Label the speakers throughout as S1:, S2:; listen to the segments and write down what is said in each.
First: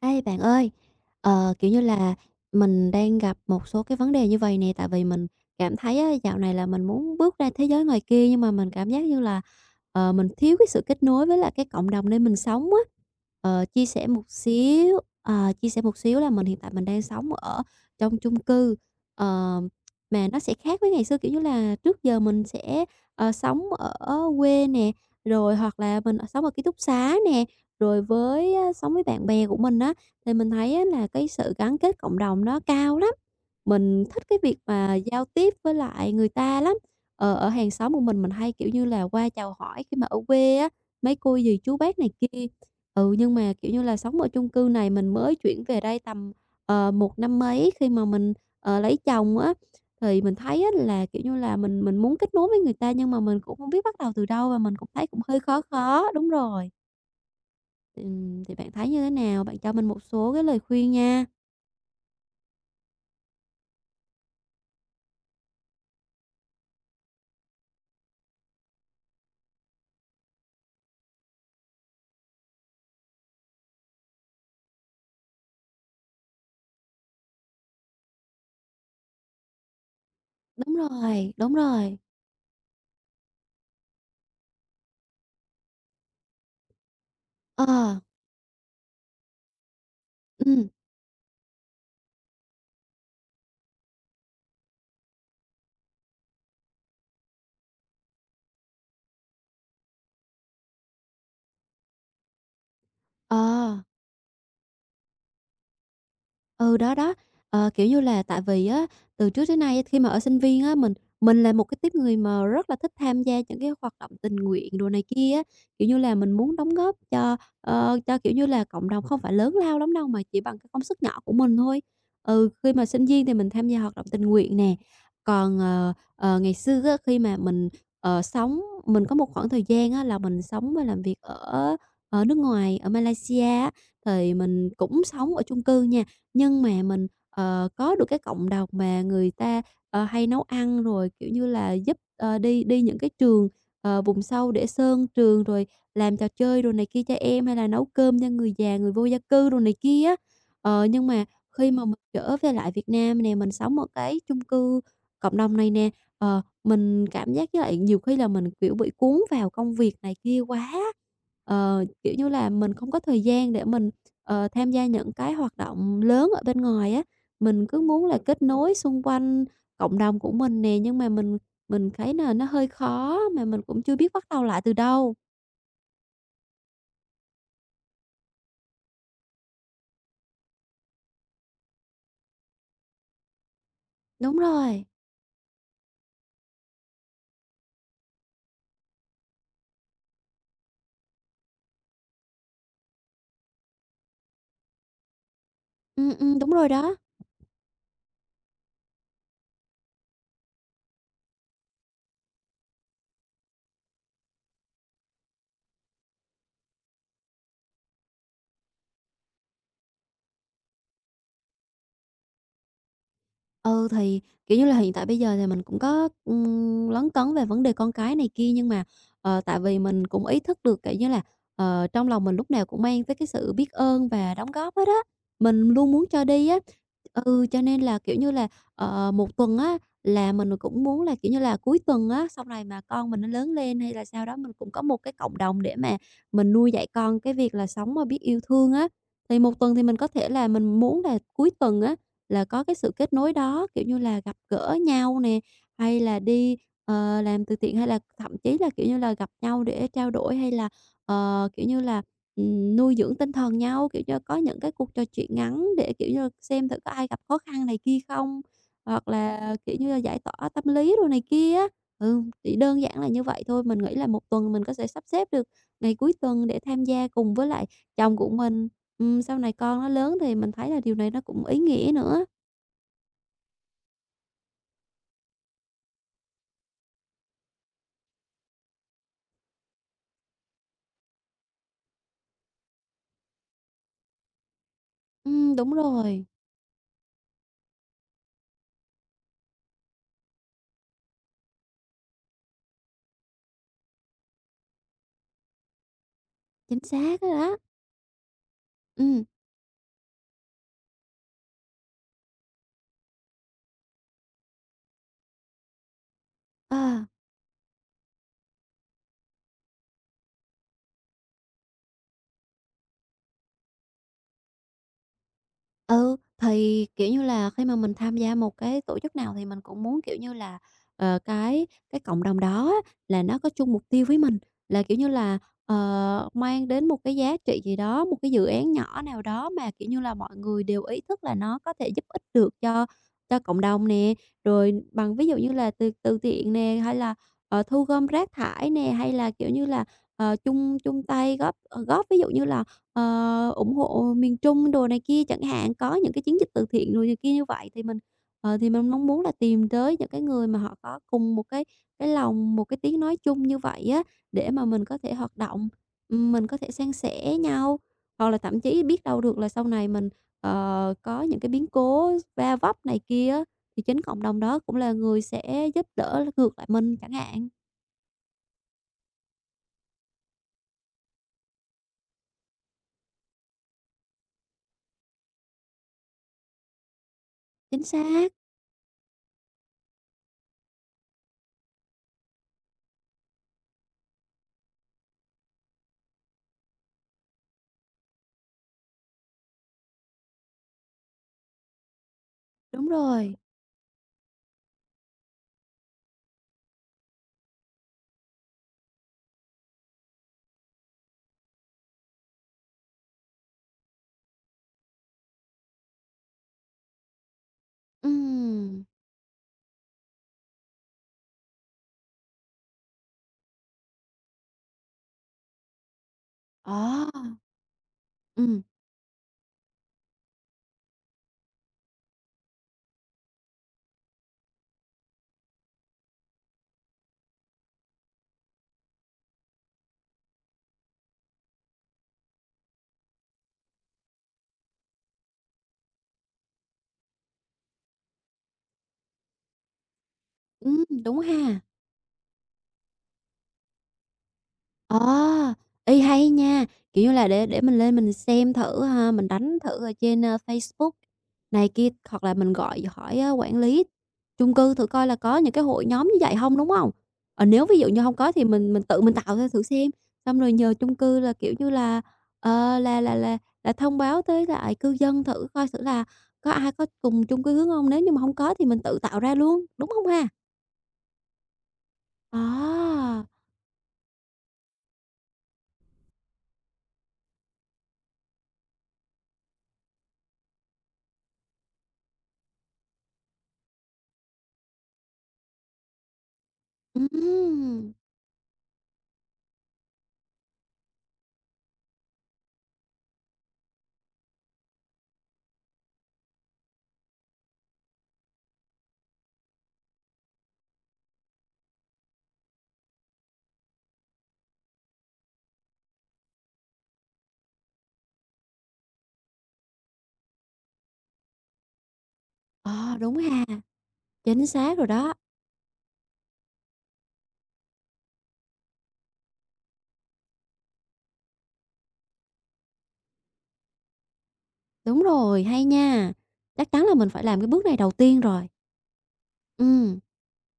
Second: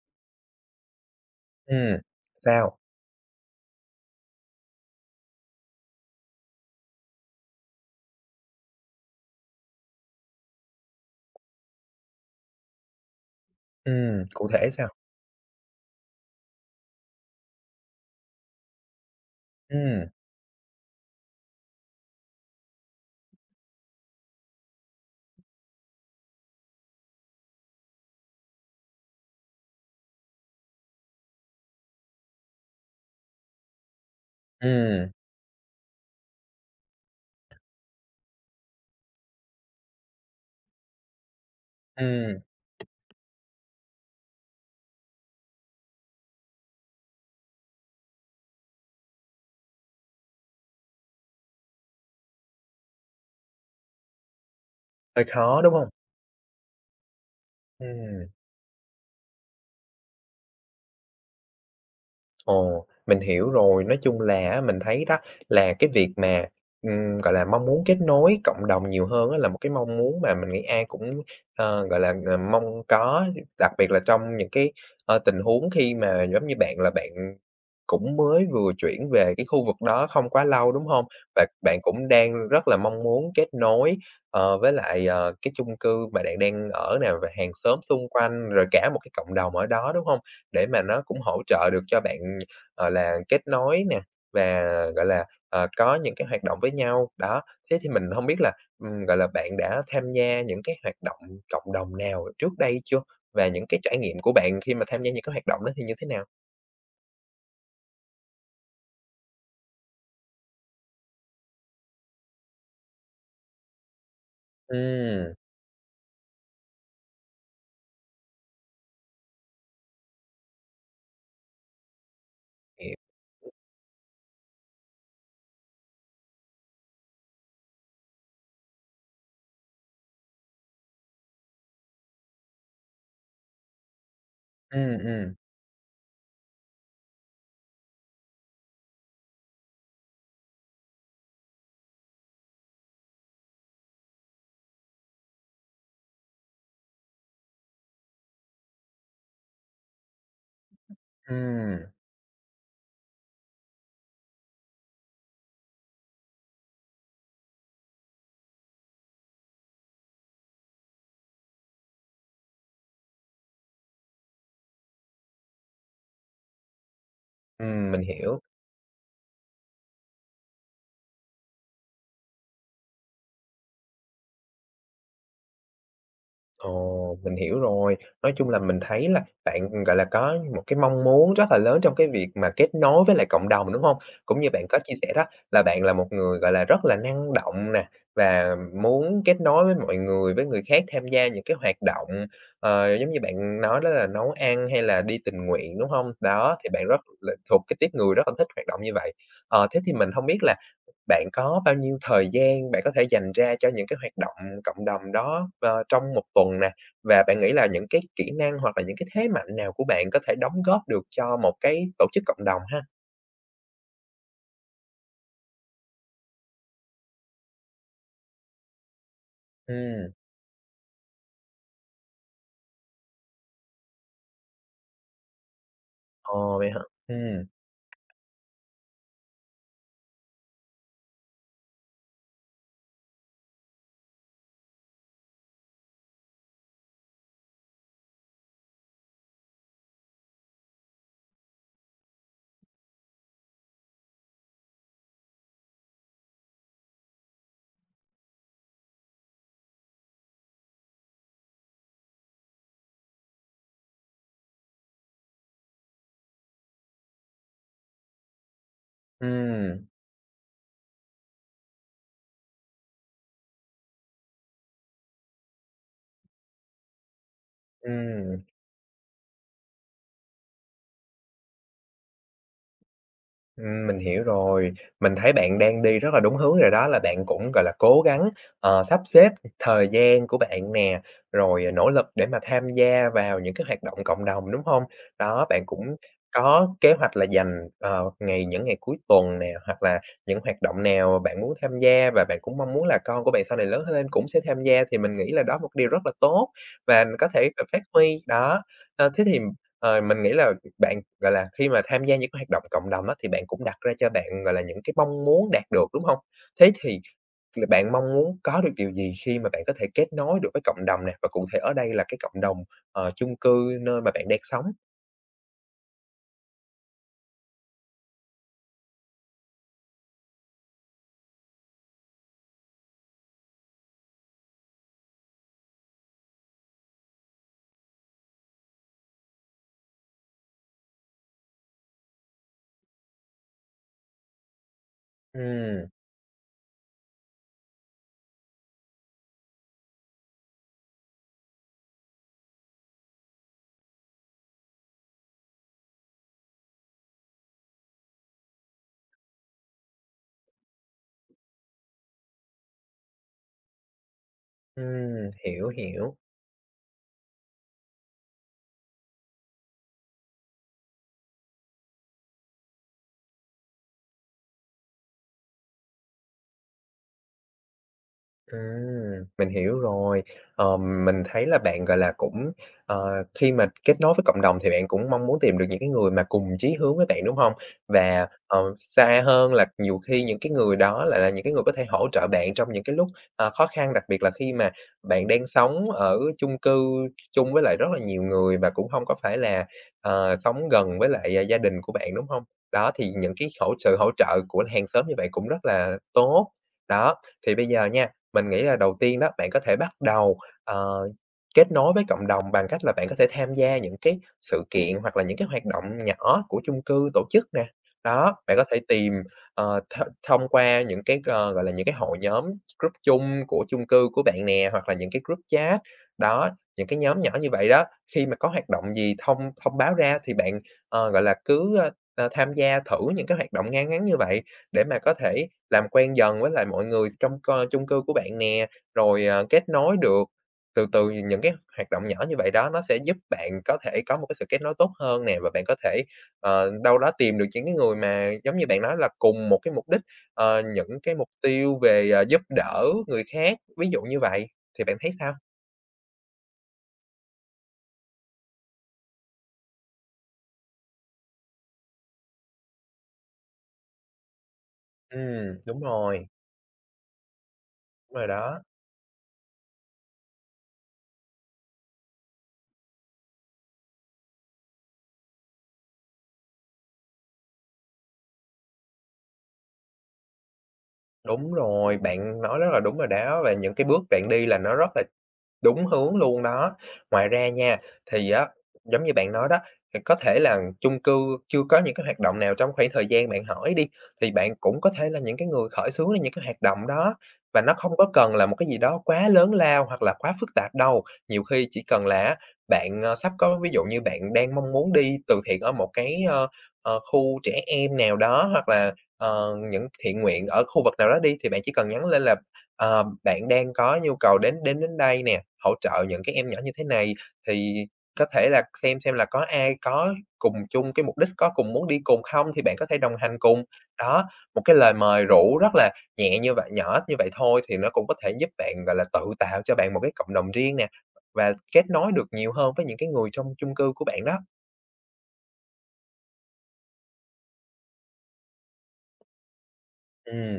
S1: Ê, bạn ơi, kiểu như
S2: Ừm,
S1: là,
S2: sao?
S1: mình đang gặp một số cái vấn đề như vầy nè, tại vì mình cảm thấy á, dạo này là mình muốn bước ra thế giới ngoài kia, nhưng mà mình cảm giác như là, mình thiếu cái sự kết nối với lại cái cộng đồng nơi mình sống á.
S2: Cụ thể sao?
S1: Chia sẻ một xíu là mình hiện tại mình đang sống ở trong chung cư, ờ,
S2: Ừm,
S1: mà nó sẽ khác với ngày xưa, kiểu như là, trước giờ mình sẽ, sống ở quê nè, rồi hoặc là mình, sống ở ký túc xá nè, rồi với á, sống với bạn bè của mình á. Thì mình thấy á là cái sự gắn kết cộng đồng nó cao lắm, mình thích cái việc mà
S2: ừm,
S1: giao tiếp với lại người ta lắm. Ở hàng xóm của mình hay, kiểu như là, qua chào hỏi khi mà ở quê á, mấy cô dì chú bác này
S2: ừm,
S1: kia. Ừ, nhưng mà, kiểu như là, sống ở chung cư này mình mới chuyển về đây tầm, một năm mấy khi mà mình, lấy chồng á, thì mình thấy á là, kiểu như là, mình muốn kết nối với người ta nhưng mà mình cũng không biết bắt đầu từ đâu và mình cũng thấy cũng
S2: hơi
S1: hơi khó
S2: khó, đúng hông?
S1: khó. Đúng rồi.
S2: Ừm,
S1: Thì bạn thấy như thế nào? Bạn cho mình một số cái lời khuyên nha.
S2: ồ, mình hiểu rồi. Nói chung là á, mình thấy đó là cái việc mà, gọi là, mong muốn kết nối cộng đồng nhiều hơn á là một cái mong muốn mà mình nghĩ ai cũng, gọi là, mong có, đặc biệt là trong những cái, tình huống khi mà giống như bạn là bạn cũng mới vừa chuyển về cái khu vực đó không quá lâu,
S1: Đúng
S2: đúng hông?
S1: rồi,
S2: Và
S1: đúng
S2: bạn
S1: rồi.
S2: cũng đang rất là mong muốn kết nối, với lại, cái chung cư mà bạn đang ở nè, và hàng
S1: Ờ,
S2: xóm xung quanh, rồi cả một cái cộng đồng ở đó, đúng hông? Để
S1: ừ
S2: mà nó cũng hỗ trợ được cho bạn, gọi là, kết nối nè, và, gọi là, có những cái hoạt động với nhau. Đó, thế thì mình hông biết là, gọi là, bạn đã tham gia những cái hoạt động cộng đồng nào trước đây chưa?
S1: ờ.
S2: Và những cái trải nghiệm của bạn khi mà tham gia những cái hoạt động đó thì như thế nào?
S1: Ừ, đó, đó. Ờ, kiểu như là, tại vì á, từ trước tới nay khi mà ở sinh viên á, mình là một cái tiếp người mà rất là thích tham gia những cái hoạt động tình nguyện đồ này kia
S2: Ừm,
S1: á. Kiểu như là, mình muốn đóng góp cho, kiểu như là, cộng đồng không phải lớn lao lắm đâu, mà chỉ bằng cái công sức nhỏ của mình thôi. Ừ, khi mà
S2: hiểu.
S1: sinh viên thì mình tham gia hoạt động tình nguyện nè. Còn, ngày xưa á, khi mà mình, ờ, sống mình có một khoảng thời gian á, là mình sống và làm việc ở ở nước ngoài, ở Malaysia á, thì mình
S2: Ừm,
S1: cũng
S2: ừm,
S1: sống ở chung cư nha nhưng mà mình, có được cái cộng đồng mà người ta, hay nấu ăn rồi, kiểu như là, giúp, ờ, đi đi những cái trường, vùng sâu để sơn trường, rồi làm trò chơi đồ này kia cho em, hay là nấu cơm cho người già, người vô gia cư đồ này kia á. Nhưng mà khi
S2: ừm,
S1: mà mình trở về lại Việt Nam nè, mình sống ở cái chung cư cộng đồng này nè, mình cảm giác với lại nhiều khi là mình, kiểu, bị cuốn vào công việc này kia quá. Ờ, kiểu như là, mình không có thời gian để mình tham gia những cái hoạt động lớn ở bên ngoài á, mình cứ
S2: mình
S1: muốn là
S2: hiểu.
S1: kết nối xung quanh cộng đồng của mình nè, nhưng mà mình thấy là nó hơi khó, mà mình cũng chưa biết bắt đầu lại từ đâu.
S2: Ồ, mình hiểu rồi. Nói chung là mình thấy là bạn, gọi là, có một cái mong muốn rất là lớn trong cái việc mà kết nối với lại cộng đồng, đúng hông?
S1: Đúng
S2: Cũng như bạn có
S1: rồi,
S2: chia sẻ đó, là bạn là một người, gọi là, rất là năng động nè, và muốn kết nối với mọi người, với người khác tham gia những cái hoạt động, giống như bạn nói đó là nấu ăn hay là đi tình nguyện, đúng hông?
S1: đúng
S2: Đó,
S1: rồi
S2: thì bạn
S1: đó.
S2: rất là thuộc cái tuýp người rất là thích hoạt động như vậy. Thế thì mình hông biết là bạn có bao nhiêu thời gian bạn có thể dành ra cho những cái hoạt động cộng đồng đó, trong một tuần nè? Và bạn nghĩ là những cái kỹ năng hoặc là những cái thế mạnh nào của bạn có thể đóng góp được cho một cái tổ chức cộng đồng ha?
S1: Ừ, thì, kiểu như là, hiện tại bây giờ thì mình cũng có, lấn cấn về vấn đề con cái này kia, nhưng mà, tại vì mình
S2: Ừm,
S1: cũng ý thức được, kiểu như là, trong lòng mình lúc nào cũng mang tới cái sự biết ơn và đóng góp hết á, mình luôn muốn cho đi á.
S2: ồ, vậy hả?
S1: Ừ,
S2: Ừm,
S1: cho nên là, kiểu như là, một tuần á là mình cũng muốn là, kiểu như là, cuối tuần á, sau này mà con mình nó lớn lên hay là sau đó mình cũng có một cái cộng đồng để mà mình nuôi dạy con cái việc là sống mà biết yêu thương á. Thì một tuần thì mình có thể là mình muốn là cuối tuần á, là có cái sự kết nối đó, kiểu như là, gặp gỡ nhau nè, hay là đi, làm từ thiện, hay là thậm chí là, kiểu như là, gặp nhau để trao đổi, hay là, kiểu như là, nuôi dưỡng tinh thần nhau, kiểu như, có những cái cuộc trò chuyện ngắn để, kiểu như là, xem thử có ai gặp khó khăn này kia không, hoặc là, kiểu
S2: ừm,
S1: như là, giải tỏa tâm lý đồ này kia á. Ừ, chỉ đơn giản là như vậy thôi, mình nghĩ là một tuần mình có thể sắp xếp được ngày cuối tuần để tham gia cùng với lại chồng của
S2: ừm.
S1: mình, sau này con nó lớn thì mình thấy là điều này nó cũng ý nghĩa nữa.
S2: Mình hiểu rồi. Mình thấy bạn đang đi rất là đúng hướng rồi đó, là bạn cũng, gọi là, cố gắng, sắp xếp thời gian của bạn nè, rồi nỗ lực để mà tham gia vào những cái hoạt động cộng đồng, đúng không? Đó, bạn
S1: Đúng
S2: cũng
S1: rồi,
S2: có kế hoạch là dành, ngày những ngày cuối tuần nè, hoặc là những hoạt động nào mà bạn muốn tham gia và bạn cũng mong muốn là con của bạn sau này lớn lên cũng sẽ tham gia, thì mình nghĩ là đó một điều rất là tốt
S1: chính
S2: và
S1: xác đó
S2: có thể,
S1: đó.
S2: phát huy. Đó,
S1: Ừm,
S2: thế thì, mình nghĩ là bạn, gọi là, khi mà tham gia những cái hoạt động cộng đồng á, thì bạn cũng đặt ra cho bạn, gọi là, những cái mong muốn đạt được, đúng không? Thế
S1: ờ.
S2: thì là bạn mong muốn có được điều gì khi mà bạn có thể kết nối được với cộng đồng nè? Và cụ thể ở đây là cái cộng đồng, chung cư nơi mà bạn đang sống.
S1: Ừ, thì, kiểu như là, khi mà mình tham gia một cái tổ chức nào thì mình cũng muốn, kiểu như là, cái cộng đồng đó á là nó có chung mục tiêu với mình, là, kiểu như là, mang đến một cái giá trị gì đó, một cái dự án nhỏ nào đó mà, kiểu như là, mọi người đều ý thức là nó có thể giúp ích được cho cộng đồng nè. Rồi bằng ví dụ như là
S2: Ừm,
S1: từ từ thiện nè, hay là, thu gom rác thải nè, hay là, kiểu như là, ờ, chung chung tay góp, góp ví dụ như là ủng hộ miền Trung đồ này kia chẳng hạn, có những cái chiến dịch từ thiện rồi này kia như vậy thì mình mong muốn là tìm tới những cái người mà họ có cùng một cái lòng, một cái tiếng nói chung như vậy á, để mà mình có thể hoạt động,
S2: hiểu, hiểu.
S1: mình có thể san sẻ nhau. Hoặc là thậm chí biết đâu được là sau này mình, có những cái biến cố va vấp này kia á, thì chính cộng đồng đó cũng là người sẽ giúp đỡ ngược lại mình chẳng hạn.
S2: Mình hiểu rồi. Mình thấy là bạn, gọi là, cũng, khi mà kết nối với cộng đồng thì bạn cũng mong muốn tìm được những cái người mà cùng chí hướng với bạn, đúng không?
S1: Chính
S2: Và,
S1: xác,
S2: xa hơn là nhiều khi những cái người đó lại là những cái người có thể hỗ trợ bạn trong những cái lúc, khó khăn, đặc biệt là khi mà bạn đang sống ở chung cư chung với lại rất là nhiều người và cũng không có phải là, sống gần với lại, gia đình của bạn, đúng không?
S1: đúng
S2: Đó, thì những
S1: rồi.
S2: cái sự hỗ trợ của hàng xóm như vậy cũng rất là tốt. Đó, thì bây giờ nha, mình nghĩ là đầu tiên đó, bạn có thể bắt đầu, ờ, kết nối với cộng đồng bằng cách là bạn có thể tham gia những cái sự kiện hoặc là những cái hoạt động nhỏ của chung cư tổ chức nè. Đó, bạn có thể
S1: Ừm.
S2: tìm, thông qua những cái, gọi là, những cái hội nhóm group chung của chung cư của bạn nè, hoặc là những cái group chat. Đó, những cái
S1: Ờ.
S2: nhóm nhỏ như vậy đó, khi mà có
S1: Ừm.
S2: hoạt động gì thông thông báo ra thì bạn, gọi là, cứ, tham gia thử những cái hoạt động ngang ngắn như vậy. Để mà có thể làm quen dần với lại mọi người trong chung cư của bạn nè, rồi, kết nối được. Từ từ những cái hoạt động nhỏ như vậy đó nó sẽ giúp bạn có thể có một cái sự kết nối tốt hơn nè, và bạn có thể, đâu đó tìm được những cái người mà giống như bạn nói là cùng một cái mục đích, những cái
S1: Đúng
S2: mục
S1: ha.
S2: tiêu về, giúp đỡ người khác, ví dụ như vậy, thì bạn thấy sao?
S1: Ờ, ê, hay nha, kiểu như là, để mình lên mình xem thử ha, mình đánh thử ở trên, Facebook này kia, hoặc là mình gọi hỏi, quản lý chung cư thử coi là có những
S2: Ừm,
S1: cái
S2: đúng
S1: hội nhóm như
S2: rồi,
S1: vậy hông, đúng hông? Ờ, nếu ví dụ như
S2: đúng
S1: hông
S2: rồi
S1: có thì
S2: đó,
S1: mình tự mình tạo ra thử xem, xong rồi nhờ chung cư là, kiểu như là, ờ, là là là là thông báo tới lại cư dân thử coi thử là có ai có cùng chung cư hướng hông, nếu như mà hông có thì mình tự tạo ra luôn, đúng hông ha?
S2: đúng rồi, bạn nói rất là đúng rồi
S1: À,
S2: đó, và những cái bước bạn đi là nó rất là đúng hướng luôn đó. Ngoài ra nha, thì á, giống như bạn nói đó, thì có thể là chung cư chưa có những cái hoạt động nào trong khoảng thời gian bạn hỏi đi, thì bạn cũng có thể là những cái người khởi xướng ra những cái hoạt động đó, và nó
S1: ừm.
S2: không có cần là một cái gì đó quá lớn lao hoặc là quá phức tạp đâu. Nhiều khi chỉ cần là á, bạn, sắp có ví dụ như bạn đang mong muốn đi từ thiện ở một cái, khu trẻ em nào đó, hoặc là, những thiện nguyện ở khu vực nào đó đi, thì bạn chỉ cần nhắn lên là bạn đang có nhu cầu đến đến đến đây nè, hỗ trợ những cái em nhỏ như thế này, thì có thể là xem là có ai có cùng chung cái mục đích, có cùng muốn đi cùng không thì bạn có
S1: Ờ,
S2: thể đồng
S1: đúng
S2: hành
S1: ha,
S2: cùng. Đó,
S1: chính
S2: một cái
S1: xác rồi
S2: lời
S1: đó.
S2: mời rủ rất là nhẹ như vậy, nhỏ như vậy thôi thì nó cũng có thể giúp bạn, gọi là, tự tạo cho bạn một cái cộng đồng riêng nè, và kết nối được nhiều hơn với những cái người trong chung cư của bạn đó.
S1: Đúng rồi, hay nha. Chắc chắn là mình phải làm cái bước này đầu tiên rồi. Ừm,
S2: Ừm.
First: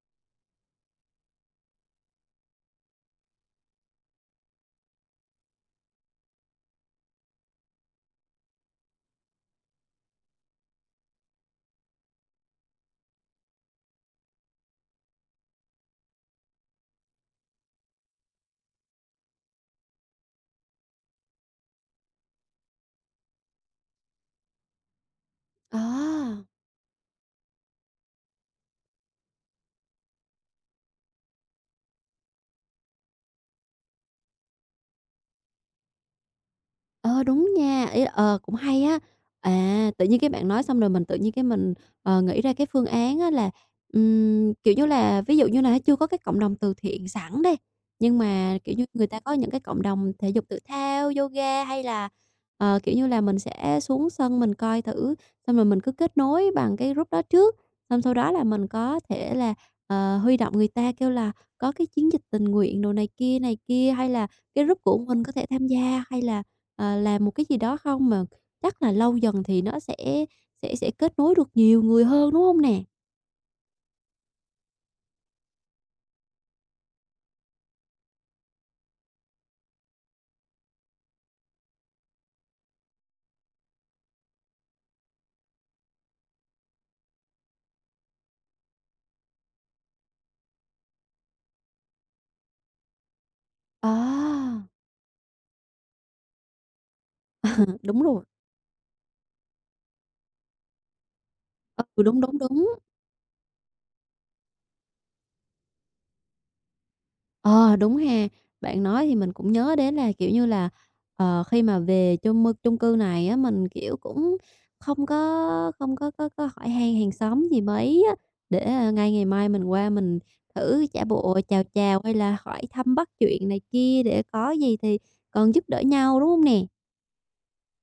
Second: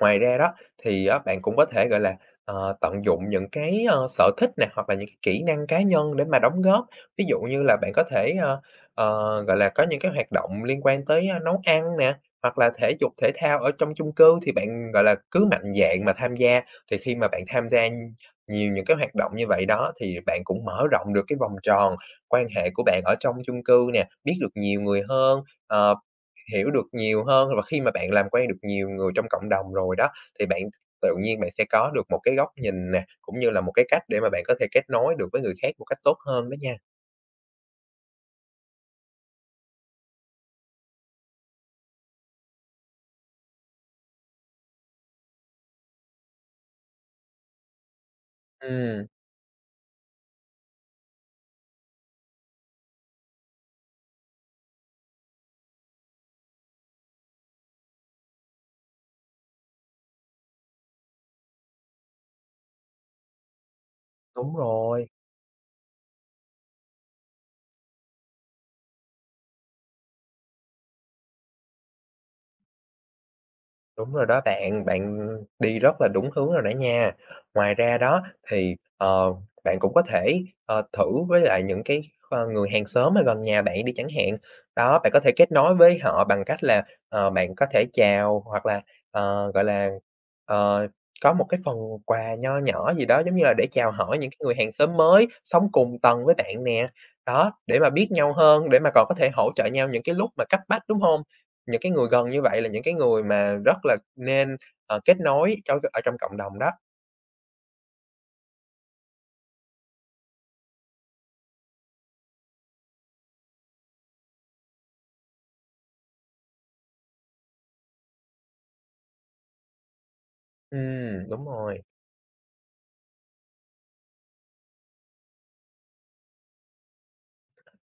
S2: Ngoài ra đó thì á, bạn cũng có thể, gọi là, tận dụng những cái, sở thích nè, hoặc là những cái kỹ năng cá nhân để mà đóng góp. Ví dụ như là bạn có thể, gọi là, có những cái hoạt động liên quan tới, nấu ăn nè, hoặc là thể dục thể thao ở trong chung cư thì bạn, gọi là, cứ mạnh dạn mà tham gia. Thì khi mà bạn tham gia nhiều những cái hoạt động như vậy đó, thì bạn cũng mở rộng được cái vòng tròn quan hệ của bạn ở trong chung cư nè, biết được nhiều người hơn,
S1: ờ.
S2: ờ hiểu được nhiều hơn và khi mà bạn làm quen được nhiều người trong cộng đồng rồi đó, thì bạn tự nhiên bạn sẽ có được một cái góc nhìn nè, cũng như là một cái cách để mà bạn có thể kết nối được với người khác một cách tốt hơn đó nha.
S1: Ờ, đúng nha, ý, cũng hay á. À, tự nhiên cái bạn nói xong rồi mình tự nhiên cái mình, nghĩ ra cái phương án á là, kiểu như là, ví dụ như là chưa có cái cộng đồng từ thiện sẵn đây nhưng mà, kiểu như,
S2: Ừ
S1: người ta có những cái cộng đồng thể dục thể thao, yoga hay là, kiểu như là, mình sẽ xuống sân mình coi thử, xong rồi mình cứ kết nối bằng cái group đó trước, xong sau đó là mình có thể là, huy động người ta kêu là có cái chiến dịch tình nguyện đồ này kia, hay là
S2: đúng
S1: cái group của
S2: rồi.
S1: mình có thể tham gia, hay là làm một cái gì đó không? Mà chắc là lâu dần thì nó sẽ kết nối được nhiều người hơn, đúng hông nè?
S2: Đúng rồi đó bạn, bạn đi rất là đúng hướng rồi đó nha. Ngoài ra đó thì, bạn cũng có thể, thử với lại những cái, người hàng xóm ở gần nhà bạn đi chẳng hạn. Đó, bạn có thể kết nối với họ bằng cách là, bạn có thể chào hoặc là, gọi là, ờ, có một cái phần quà nho nhỏ gì đó, giống như là để chào hỏi những cái người
S1: À,
S2: hàng xóm mới sống cùng tầng với bạn nè.
S1: ờ,
S2: Đó, để mà
S1: đúng
S2: biết
S1: rồi.
S2: nhau hơn, để mà còn có thể hỗ trợ nhau những cái lúc mà cấp bách, đúng không? Những cái
S1: Ừ,
S2: người
S1: đúng,
S2: gần
S1: đúng,
S2: như vậy
S1: đúng.
S2: là những cái người mà rất là nên, kết nối cho ở trong cộng đồng đó.
S1: Ờ, đúng ha. Bạn nói thì mình cũng nhớ đến là, kiểu như là, khi mà về chung cư này á, mình, kiểu, cũng không có không có hỏi han hàng xóm gì mấy á, để, à, ngay ngày mai mình qua mình thử giả
S2: Ừm,
S1: bộ
S2: đúng
S1: chào
S2: rồi,
S1: chào hay là hỏi thăm bắt chuyện này kia để có gì thì còn giúp đỡ nhau, đúng hông nè?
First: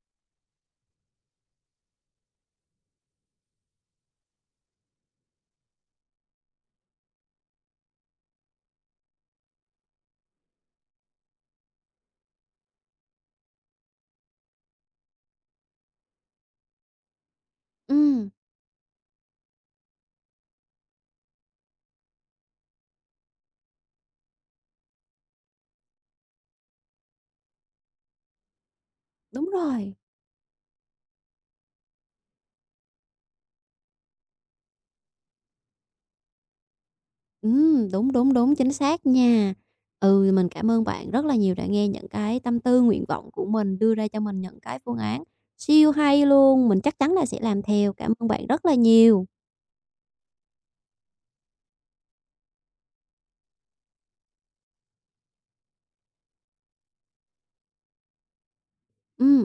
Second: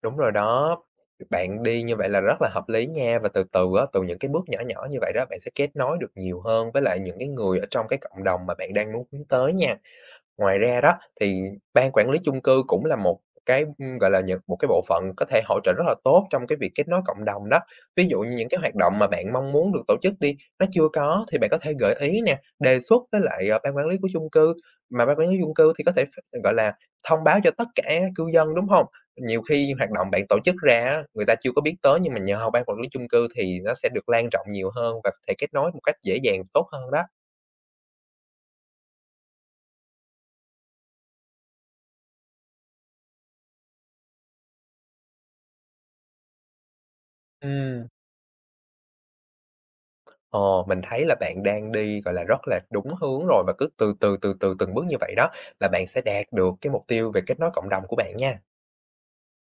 S2: đúng rồi đó. Bạn đi như vậy là rất là hợp lý nha, và từ từ á, từ những cái bước nhỏ nhỏ như vậy đó, bạn sẽ kết nối được nhiều hơn với lại những cái người ở trong cái cộng đồng mà bạn đang muốn hướng tới nha. Ngoài ra đó, thì ban quản lý chung cư cũng là một cái, gọi là, một cái bộ phận có thể hỗ trợ rất là tốt trong cái việc kết nối cộng đồng đó. Ví dụ
S1: Ừm.
S2: như những cái hoạt động mà bạn mong muốn được tổ chức đi, nó chưa có thì bạn có thể gợi ý nè, đề xuất với lại, ban quản lý của chung cư, mà ban quản lý chung cư thì có thể gọi là, thông báo cho tất cả cư dân, đúng hông? Nhiều
S1: Đúng
S2: khi hoạt
S1: rồi.
S2: động bạn tổ chức ra á, người ta chưa có biết tới nhưng mà nhờ ban quản lý chung cư thì nó sẽ được lan rộng nhiều hơn và có thể kết nối một cách dễ dàng, tốt hơn đó.
S1: Đúng, đúng, đúng, chính xác nha. Ừ, mình cảm ơn bạn rất là nhiều đã nghe những cái tâm tư, nguyện vọng của mình, đưa ra cho mình những cái phương án siêu hay luôn, mình chắc chắn là sẽ làm
S2: Ừm.
S1: theo. Cảm ơn bạn rất là nhiều.
S2: Ờ, mình thấy là bạn đang đi, gọi là, rất là đúng hướng rồi và cứ từ từ, từ từ, từng bước như vậy đó là bạn sẽ đạt được cái mục tiêu về kết nối cộng đồng của bạn nha.
S1: Ừm.